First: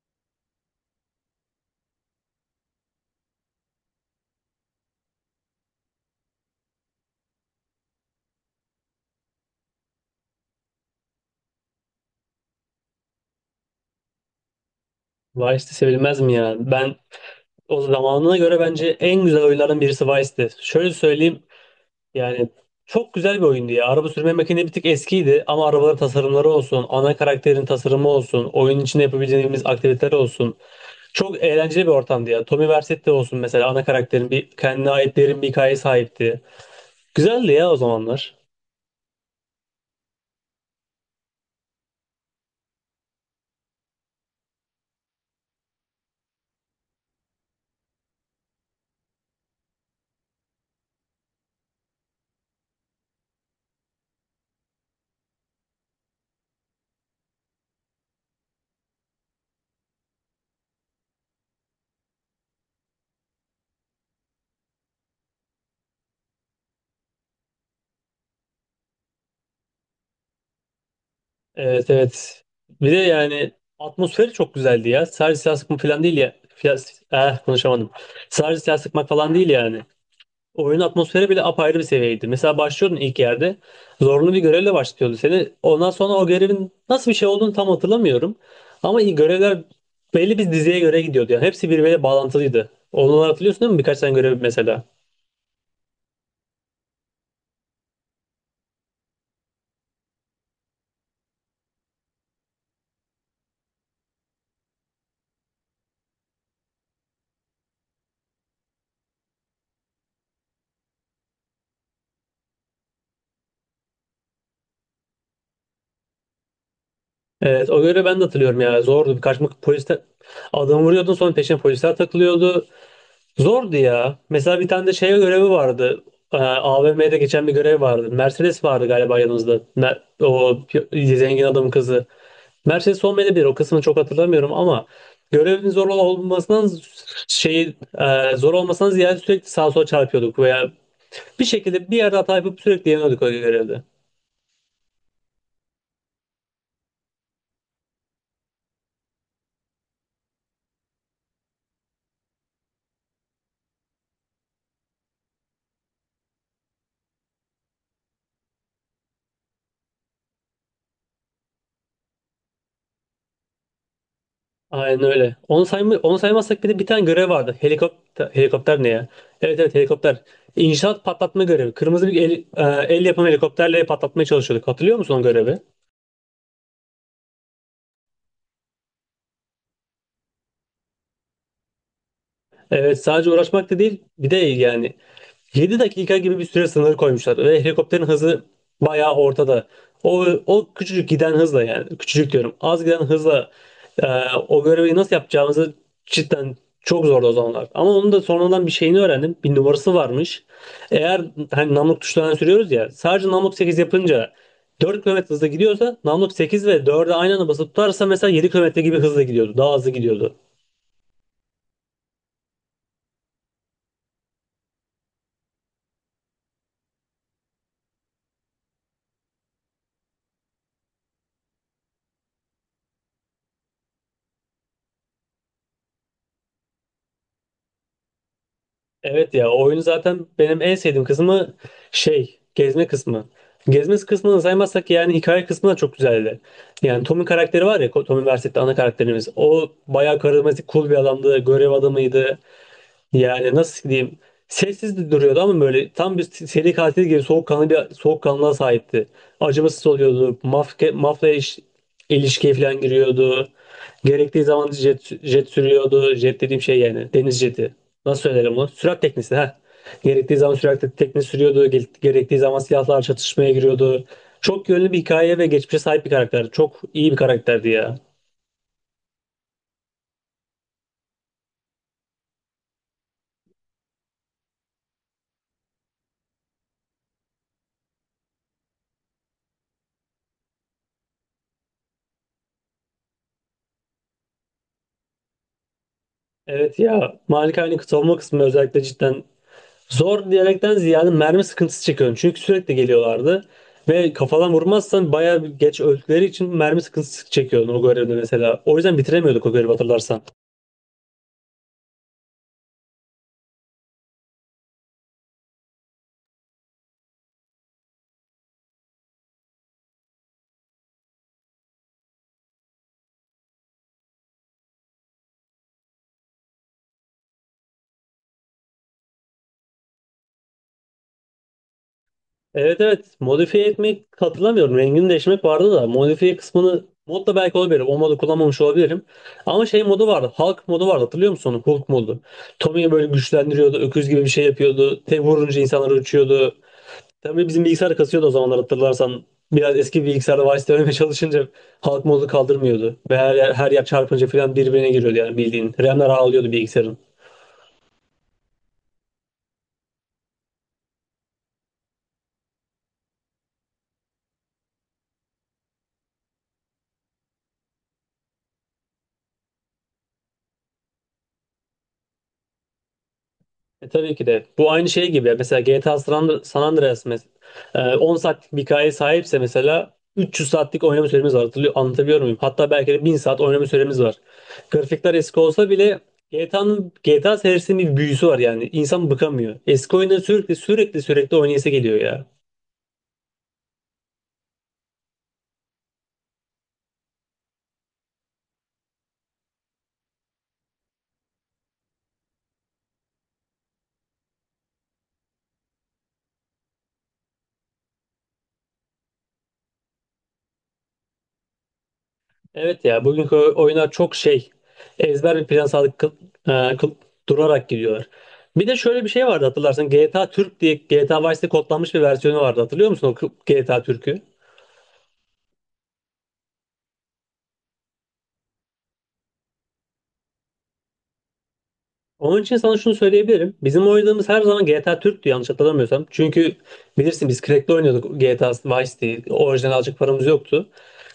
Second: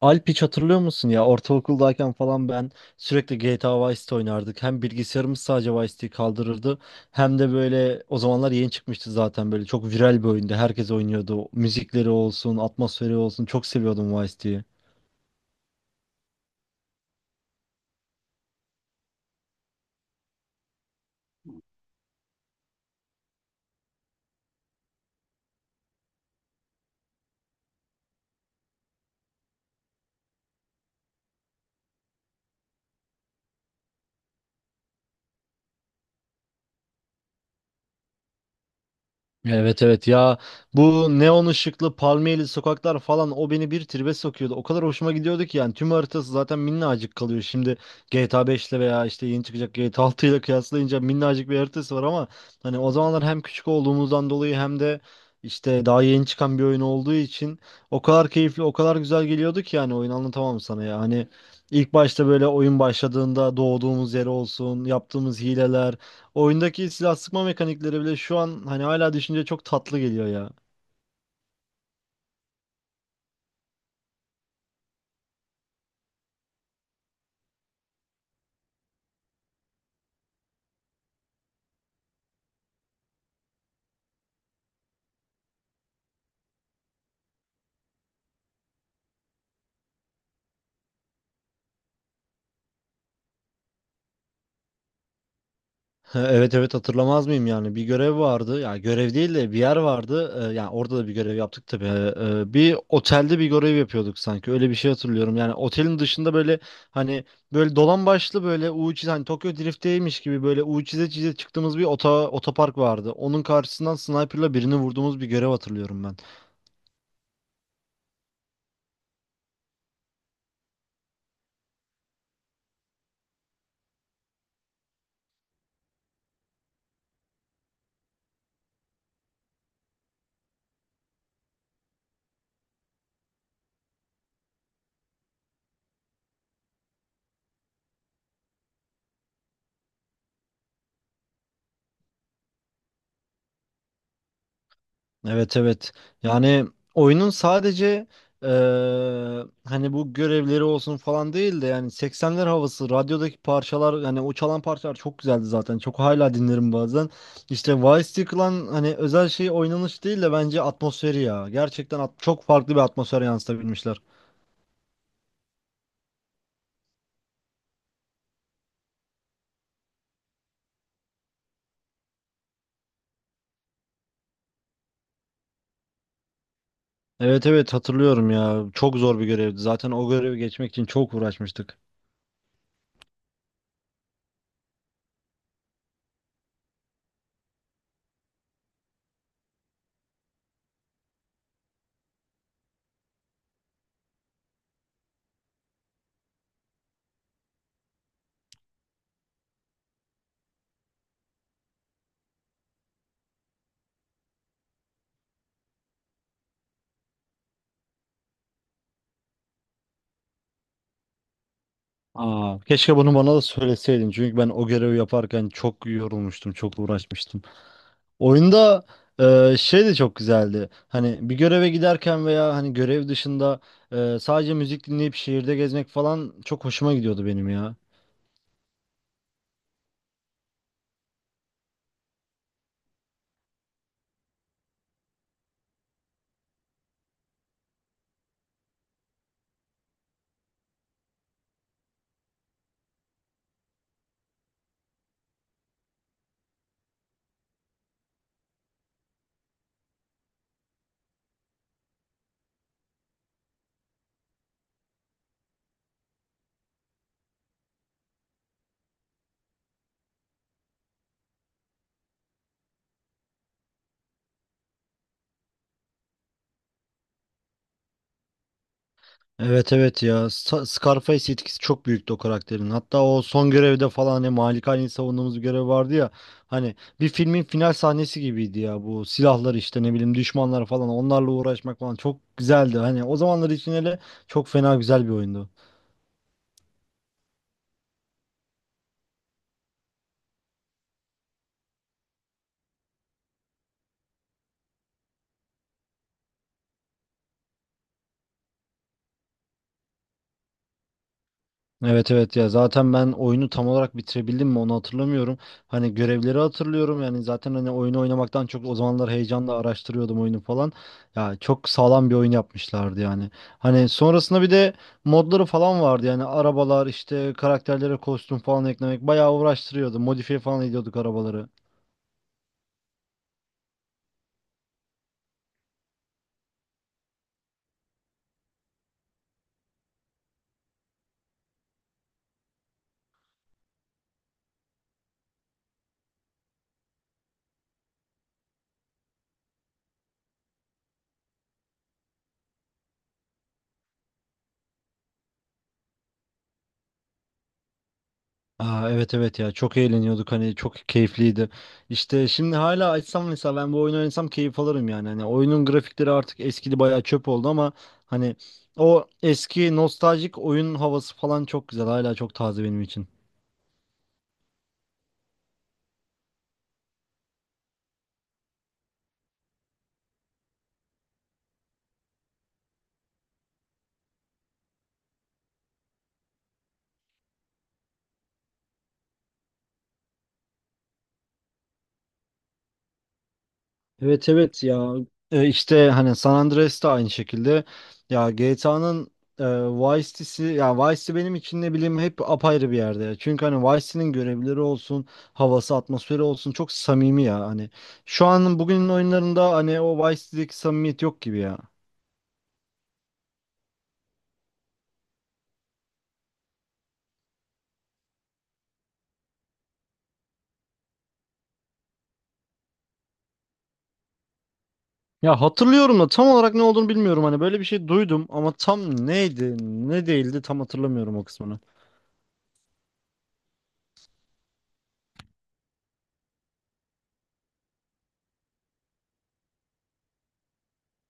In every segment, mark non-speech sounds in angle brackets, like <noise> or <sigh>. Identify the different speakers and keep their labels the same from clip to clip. Speaker 1: Alp, hiç hatırlıyor musun ya? Ortaokuldayken falan ben sürekli GTA Vice City oynardık. Hem bilgisayarımız sadece Vice City'yi kaldırırdı. Hem de böyle o zamanlar yeni çıkmıştı, zaten böyle çok viral bir oyundu. Herkes oynuyordu. Müzikleri olsun, atmosferi olsun, çok seviyordum Vice City'yi.
Speaker 2: Vice'de sevilmez mi ya? Ben o zamanına göre bence en güzel oyunlardan birisi Vice'di. Şöyle söyleyeyim yani çok güzel bir oyundu ya. Araba sürme makinesi bir tık eskiydi ama arabaların tasarımları olsun, ana karakterin tasarımı olsun, oyun içinde yapabileceğimiz aktiviteler olsun. Çok eğlenceli bir ortamdı ya. Tommy Vercetti olsun mesela ana karakterin bir kendine ait derin bir hikaye sahipti. Güzeldi ya o zamanlar.
Speaker 1: Evet, evet ya, bu neon ışıklı palmiyeli sokaklar falan o beni bir tribe sokuyordu. O kadar hoşuma gidiyordu ki yani, tüm haritası zaten minnacık kalıyor. Şimdi GTA 5 ile veya işte yeni çıkacak GTA 6 ile kıyaslayınca minnacık bir haritası var ama hani o zamanlar hem küçük olduğumuzdan dolayı hem de işte daha yeni çıkan bir oyun olduğu için o kadar keyifli, o kadar güzel geliyordu ki yani oyun, anlatamam sana ya. Hani ilk başta böyle oyun başladığında doğduğumuz yer olsun, yaptığımız hileler, oyundaki silah sıkma mekanikleri bile şu an hani hala düşünce çok tatlı geliyor ya.
Speaker 2: Evet, evet. Bir de yani atmosferi çok güzeldi ya. Sadece silah sıkma falan değil ya. Konuşamadım. Sadece silah sıkmak falan değil yani. Oyunun atmosferi bile apayrı bir seviyeydi. Mesela başlıyordun ilk yerde. Zorlu bir görevle başlıyordu seni. Ondan sonra o görevin nasıl bir şey olduğunu tam hatırlamıyorum. Ama iyi görevler belli bir diziye göre gidiyordu. Yani hepsi birbiriyle bağlantılıydı. Onları hatırlıyorsun, değil mi? Birkaç tane görev mesela.
Speaker 1: <laughs> Evet evet, hatırlamaz mıyım yani. Bir görev vardı ya, görev değil de bir yer vardı. Yani orada da bir görev yaptık tabii. Bir otelde bir görev yapıyorduk sanki, öyle bir şey hatırlıyorum. Yani otelin dışında böyle, hani böyle dolan başlı, böyle U çiz, hani Tokyo Drift'teymiş gibi böyle U çize çize çıktığımız bir otopark vardı, onun karşısından sniper'la birini vurduğumuz bir görev hatırlıyorum ben.
Speaker 2: Evet, o görevi ben de hatırlıyorum ya. Zordu. Birkaç polis adamı vuruyordun, sonra peşine polisler takılıyordu. Zordu ya. Mesela bir tane de şey görevi vardı. AVM'de geçen bir görev vardı. Mercedes vardı galiba yanımızda. Zengin adamın kızı. Mercedes olmayabilir. O kısmını çok hatırlamıyorum ama görevin şey zor olmasından ziyade sürekli sağa sola çarpıyorduk veya bir şekilde bir yerde hata yapıp sürekli yeniyorduk o görevde.
Speaker 1: Evet, evet. Yani oyunun sadece hani bu görevleri olsun falan değil de, yani 80'ler havası, radyodaki parçalar, yani o çalan parçalar çok güzeldi zaten. Çok, hala dinlerim bazen. İşte Vice City Clan, hani özel şey, oynanış değil de bence atmosferi ya. Gerçekten çok farklı bir atmosfer yansıtabilmişler.
Speaker 2: Aynen öyle. Onu saymazsak bir de bir tane görev vardı. Helikopter ne ya? Evet, evet, helikopter. İnşaat patlatma görevi. Kırmızı bir el yapımı helikopterle patlatmaya çalışıyorduk. Hatırlıyor musun o görevi?
Speaker 1: Evet evet, hatırlıyorum ya. Çok zor bir görevdi. Zaten o görevi geçmek için çok uğraşmıştık.
Speaker 2: Evet, sadece uğraşmak da değil, bir de yani 7 dakika gibi bir süre sınırı koymuşlar ve helikopterin hızı bayağı ortada. O küçücük giden hızla, yani küçücük diyorum az giden hızla, e, o görevi nasıl yapacağımızı, cidden çok zordu o zamanlar. Ama onun da sonradan bir şeyini öğrendim. Bir numarası varmış. Eğer hani namluk tuşlarına sürüyoruz ya, sadece namluk 8 yapınca 4 kilometre hızla gidiyorsa, namluk 8 ve 4'e aynı anda basıp tutarsa mesela 7 kilometre gibi hızla gidiyordu. Daha hızlı gidiyordu.
Speaker 1: Aa, keşke bunu bana da söyleseydin. Çünkü ben o görevi yaparken çok yorulmuştum, çok uğraşmıştım. Oyunda şey de çok güzeldi. Hani bir göreve giderken veya hani görev dışında sadece müzik dinleyip şehirde gezmek falan çok hoşuma gidiyordu benim ya.
Speaker 2: Evet ya, oyun zaten benim en sevdiğim kısmı gezme kısmı. Gezme kısmını saymazsak yani hikaye kısmı da çok güzeldi. Yani Tom'un karakteri var ya, Tommy Vercette'de ana karakterimiz. O bayağı karizmatik, cool bir adamdı. Görev adamıydı. Yani nasıl diyeyim? Sessiz de duruyordu ama böyle tam bir seri katil gibi soğukkanlı bir soğukkanlılığa sahipti. Acımasız oluyordu. Mafya ilişkiye falan giriyordu. Gerektiği zaman jet sürüyordu. Jet dediğim şey yani deniz jeti. Nasıl söylerim bunu? Sürat teknesi ha. Gerektiği zaman sürat teknesi sürüyordu. Gerektiği zaman silahlar çatışmaya giriyordu. Çok yönlü bir hikaye ve geçmişe sahip bir karakter. Çok iyi bir karakterdi ya.
Speaker 1: Evet evet ya, Scarface etkisi çok büyüktü o karakterin. Hatta o son görevde falan hani Malikani'yi savunduğumuz bir görev vardı ya. Hani bir filmin final sahnesi gibiydi ya, bu silahlar, işte ne bileyim düşmanlar falan, onlarla uğraşmak falan çok güzeldi. Hani o zamanlar için hele çok fena güzel bir oyundu.
Speaker 2: Evet ya. Malikane'nin savunma kısmı özellikle cidden zor diyerekten ziyade mermi sıkıntısı çekiyorum. Çünkü sürekli geliyorlardı. Ve kafadan vurmazsan bayağı geç öldükleri için mermi sıkıntısı çekiyordun o görevde mesela. O yüzden bitiremiyorduk o görevi, hatırlarsan.
Speaker 1: Evet evet ya, zaten ben oyunu tam olarak bitirebildim mi onu hatırlamıyorum. Hani görevleri hatırlıyorum, yani zaten hani oyunu oynamaktan çok o zamanlar heyecanla araştırıyordum oyunu falan. Ya çok sağlam bir oyun yapmışlardı yani. Hani sonrasında bir de modları falan vardı, yani arabalar, işte karakterlere kostüm falan eklemek bayağı uğraştırıyordu. Modifiye falan ediyorduk arabaları.
Speaker 2: Evet, evet. Modifiye etmek hatırlamıyorum. Rengini değiştirmek vardı da. Modifiye kısmını mod da belki olabilir. O modu kullanmamış olabilirim. Ama şey modu vardı. Hulk modu vardı. Hatırlıyor musun onu? Hulk modu. Tommy'yi böyle güçlendiriyordu. Öküz gibi bir şey yapıyordu. Tek vurunca insanları uçuyordu. Tabii bizim bilgisayar kasıyordu o zamanlar, hatırlarsan. Biraz eski bilgisayarda Vice demeye çalışınca halk modu kaldırmıyordu. Ve her yer çarpınca falan birbirine giriyordu yani bildiğin. RAM'ler ağlıyordu bilgisayarın.
Speaker 1: Aa, evet evet ya, çok eğleniyorduk, hani çok keyifliydi. İşte şimdi hala açsam mesela, ben bu oyunu oynasam keyif alırım yani. Hani oyunun grafikleri artık eskidi, bayağı çöp oldu ama hani o eski nostaljik oyun havası falan çok güzel, hala çok taze benim için.
Speaker 2: Tabii ki de. Bu aynı şey gibi. Mesela GTA San Andreas, 10 saatlik bir hikayeye sahipse mesela 300 saatlik oynama süremiz var. Anlatabiliyor muyum? Hatta belki de 1000 saat oynama süremiz var. Grafikler eski olsa bile GTA serisinin bir büyüsü var yani. İnsan bıkamıyor. Eski oyunları sürekli sürekli sürekli oynayası geliyor ya.
Speaker 1: Evet evet ya. E, işte hani San Andreas da aynı şekilde, ya GTA'nın Vice City'si ya, Vice City benim için ne bileyim hep apayrı bir yerde ya. Çünkü hani Vice City'nin görevleri olsun, havası, atmosferi olsun çok samimi ya hani. Şu an bugünün oyunlarında hani o Vice City'deki samimiyet yok gibi ya.
Speaker 2: Evet ya, bugünkü oyunlar çok şey, ezber bir plan sağlık e, kıl- durarak gidiyorlar. Bir de şöyle bir şey vardı, hatırlarsın, GTA Türk diye GTA Vice'de kodlanmış bir versiyonu vardı. Hatırlıyor musun GTA Türk'ü?
Speaker 1: Ya hatırlıyorum da tam olarak ne olduğunu bilmiyorum, hani böyle bir şey duydum ama tam neydi ne değildi tam hatırlamıyorum o kısmını.
Speaker 2: Onun için sana şunu söyleyebilirim. Bizim oynadığımız her zaman GTA Türk'tü, yanlış hatırlamıyorsam. Çünkü bilirsin biz crack'le oynuyorduk GTA Vice diye. Orijinal alacak paramız yoktu.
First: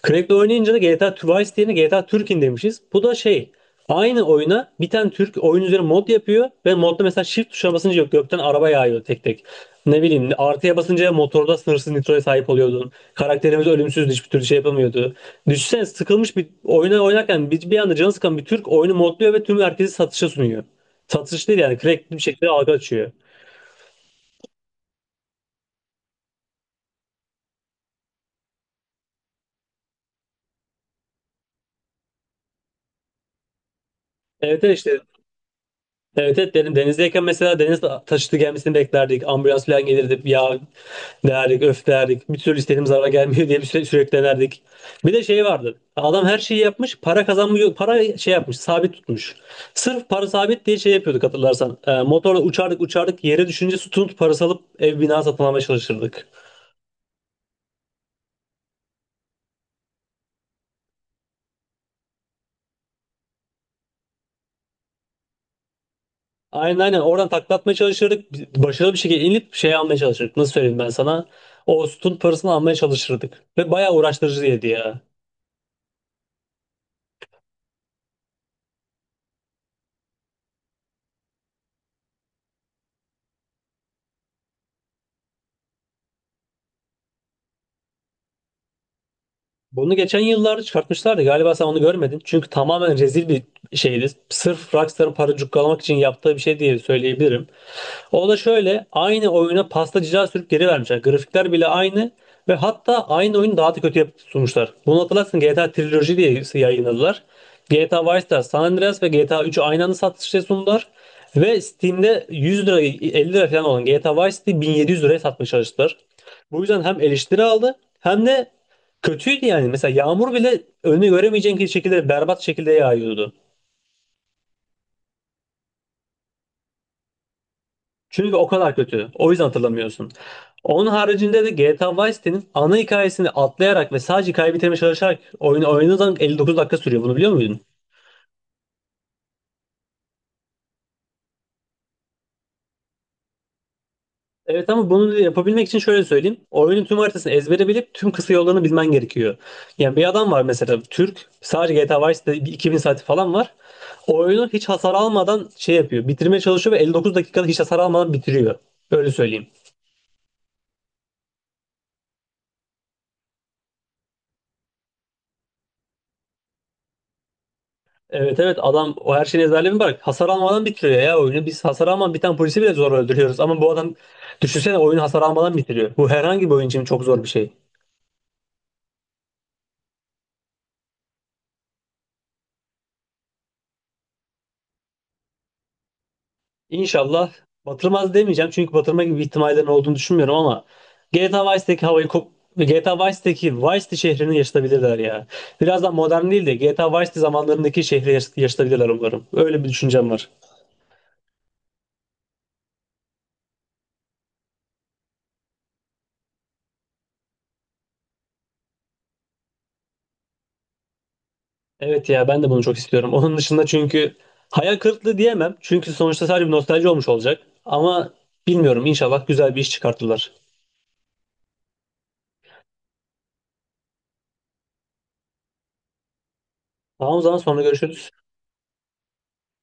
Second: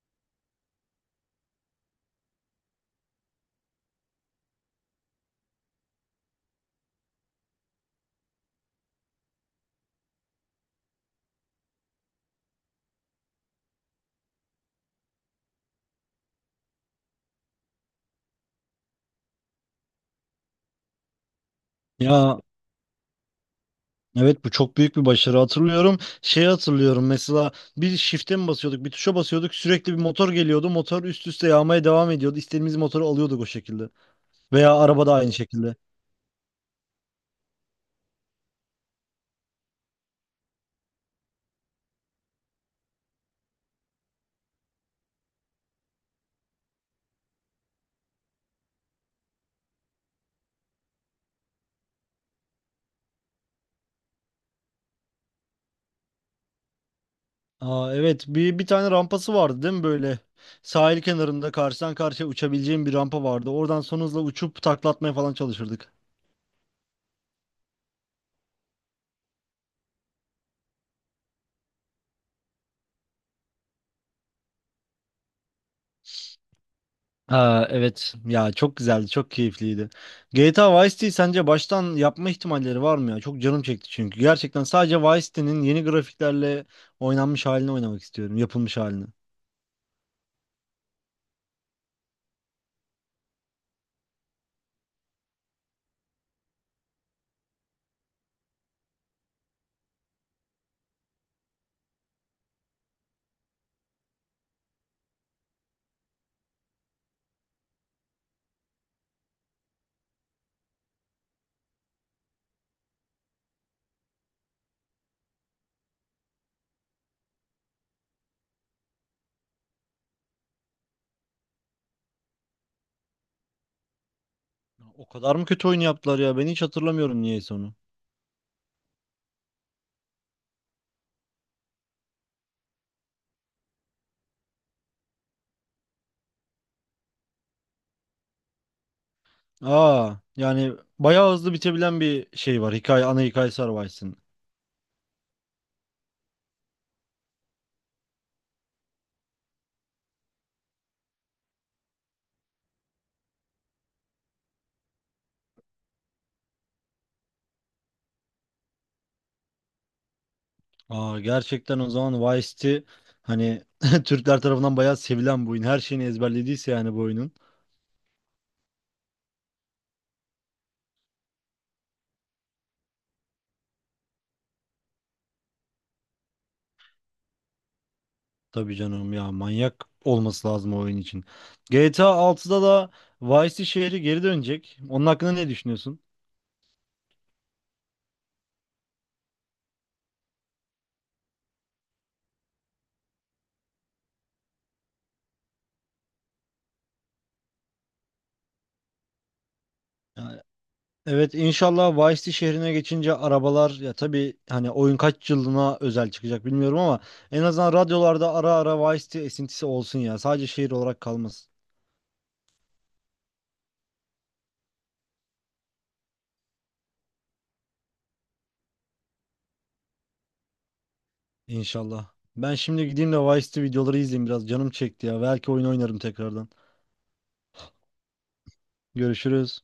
Speaker 2: Crack'le oynayınca da GTA Twice yerine GTA Türkin demişiz. Bu da aynı oyuna bir tane Türk oyun üzerine mod yapıyor ve modda mesela shift tuşuna basınca yok, gökten araba yağıyor tek tek. Ne bileyim, artıya basınca motorda sınırsız nitroya sahip oluyordun. Karakterimiz ölümsüzdü, hiçbir türlü şey yapamıyordu. Düşünsene, sıkılmış bir oyuna oynarken bir anda canı sıkan bir Türk oyunu modluyor ve tüm herkesi satışa sunuyor. Satış değil yani, crack bir
Speaker 1: Ya,
Speaker 2: şekilde algı açıyor.
Speaker 1: evet, bu çok büyük bir başarı, hatırlıyorum. Şeyi hatırlıyorum mesela, bir shift'e mi basıyorduk bir tuşa basıyorduk, sürekli bir motor geliyordu. Motor üst üste yağmaya devam ediyordu. İstediğimiz motoru alıyorduk o şekilde.
Speaker 2: Evet,
Speaker 1: Veya
Speaker 2: evet, işte.
Speaker 1: araba da aynı şekilde.
Speaker 2: Evet, evet, dedim denizdeyken mesela deniz taşıtı gelmesini beklerdik. Ambulans falan gelirdi. Ya derdik, öf derdik. Bir türlü istediğimiz araba gelmiyor diye sürekli denerdik. Bir de şey vardı. Adam her şeyi yapmış. Para kazanmıyor. Para şey yapmış. Sabit tutmuş. Sırf para sabit diye şey yapıyorduk, hatırlarsan. Motorla uçardık uçardık. Yere düşünce tutunup parası alıp ev bina satın almaya çalışırdık.
Speaker 1: Aa, evet, bir tane rampası vardı değil mi böyle? Sahil kenarında karşıdan karşıya uçabileceğim bir rampa vardı. Oradan son hızla uçup taklatmaya falan çalışırdık.
Speaker 2: Aynen, aynen. Oradan taklatmaya çalışırdık. Başarılı bir şekilde inip şey almaya çalışırdık. Nasıl söyleyeyim ben sana? O sütun parasını almaya çalışırdık. Ve bayağı uğraştırıcıydı ya.
Speaker 1: Aa, evet ya, çok güzeldi, çok keyifliydi. GTA Vice City sence baştan yapma ihtimalleri var mı ya? Çok canım çekti çünkü. Gerçekten sadece Vice City'nin yeni grafiklerle oynanmış halini oynamak istiyorum. Yapılmış halini.
Speaker 2: Bunu geçen yıllarda çıkartmışlardı. Galiba sen onu görmedin. Çünkü tamamen rezil bir şeydi. Sırf Rockstar'ın para cukkalamak için yaptığı bir şey diye söyleyebilirim. O da şöyle, aynı oyuna pasta cila sürüp geri vermişler. Grafikler bile aynı ve hatta aynı oyunu daha da kötü yapıp sunmuşlar. Bunu hatırlarsın, GTA Trilogy diye yayınladılar. GTA Vice City, San Andreas ve GTA 3'ü aynı anda satışa sundular. Ve Steam'de 100 lira 50 lira falan olan GTA Vice City 1700 liraya satmaya çalıştılar. Bu yüzden hem eleştiri aldı hem de kötüydü yani. Mesela yağmur bile önünü göremeyeceğin şekilde berbat şekilde yağıyordu.
Speaker 1: O kadar mı kötü oyun yaptılar ya? Ben hiç hatırlamıyorum niyeyse onu.
Speaker 2: Çünkü o kadar kötü. O yüzden hatırlamıyorsun. Onun haricinde de GTA Vice City'nin ana hikayesini atlayarak ve sadece hikaye bitirmeye çalışarak oyunu oynadığın 59 dakika sürüyor. Bunu biliyor muydun?
Speaker 1: Aa, yani bayağı hızlı bitebilen bir şey var. Hikaye, ana hikayesi var Vice City'nin.
Speaker 2: Evet, ama bunu yapabilmek için şöyle söyleyeyim. Oyunun tüm haritasını ezbere bilip tüm kısa yollarını bilmen gerekiyor. Yani bir adam var mesela, Türk. Sadece GTA Vice City'de bir 2000 saati falan var. Oyunu hiç hasar almadan şey yapıyor. Bitirmeye çalışıyor ve 59 dakikada hiç hasar almadan bitiriyor. Öyle söyleyeyim.
Speaker 1: Aa, gerçekten o zaman Vice City, hani <laughs> Türkler tarafından bayağı sevilen bu oyun. Her şeyini ezberlediyse yani bu oyunun.
Speaker 2: Evet, evet, adam o her şeyin ezberlerini bırak. Hasar almadan bitiriyor ya oyunu. Biz hasar almadan biten polisi bile zor öldürüyoruz. Ama bu adam, düşünsene, oyunu hasar almadan bitiriyor. Bu herhangi bir oyun için çok zor bir şey.
Speaker 1: Tabii canım ya, manyak olması lazım o oyun için. GTA 6'da da Vice City şehri geri dönecek. Onun hakkında ne düşünüyorsun?
Speaker 2: İnşallah batırmaz demeyeceğim. Çünkü batırma gibi ihtimallerin olduğunu düşünmüyorum ama GTA Vice'deki havayı kop GTA Vice'deki Vice City şehrini yaşatabilirler ya. Birazdan modern değil de GTA Vice City zamanlarındaki şehri yaşatabilirler umarım. Öyle bir düşüncem var.
Speaker 1: Yani, evet, inşallah Vice City şehrine geçince arabalar, ya tabii hani oyun kaç yılına özel çıkacak bilmiyorum ama en azından radyolarda ara ara Vice City esintisi olsun ya. Sadece şehir olarak kalmasın
Speaker 2: Evet ya, ben de bunu çok istiyorum. Onun dışında, çünkü hayal kırıklığı diyemem. Çünkü sonuçta sadece bir nostalji olmuş olacak. Ama bilmiyorum, inşallah güzel bir iş çıkartırlar.
Speaker 1: inşallah. Ben şimdi gideyim de Vice City videoları izleyeyim, biraz canım çekti ya. Belki oyun oynarım tekrardan.
Speaker 2: Tamam, o zaman sonra görüşürüz.
Speaker 1: Görüşürüz.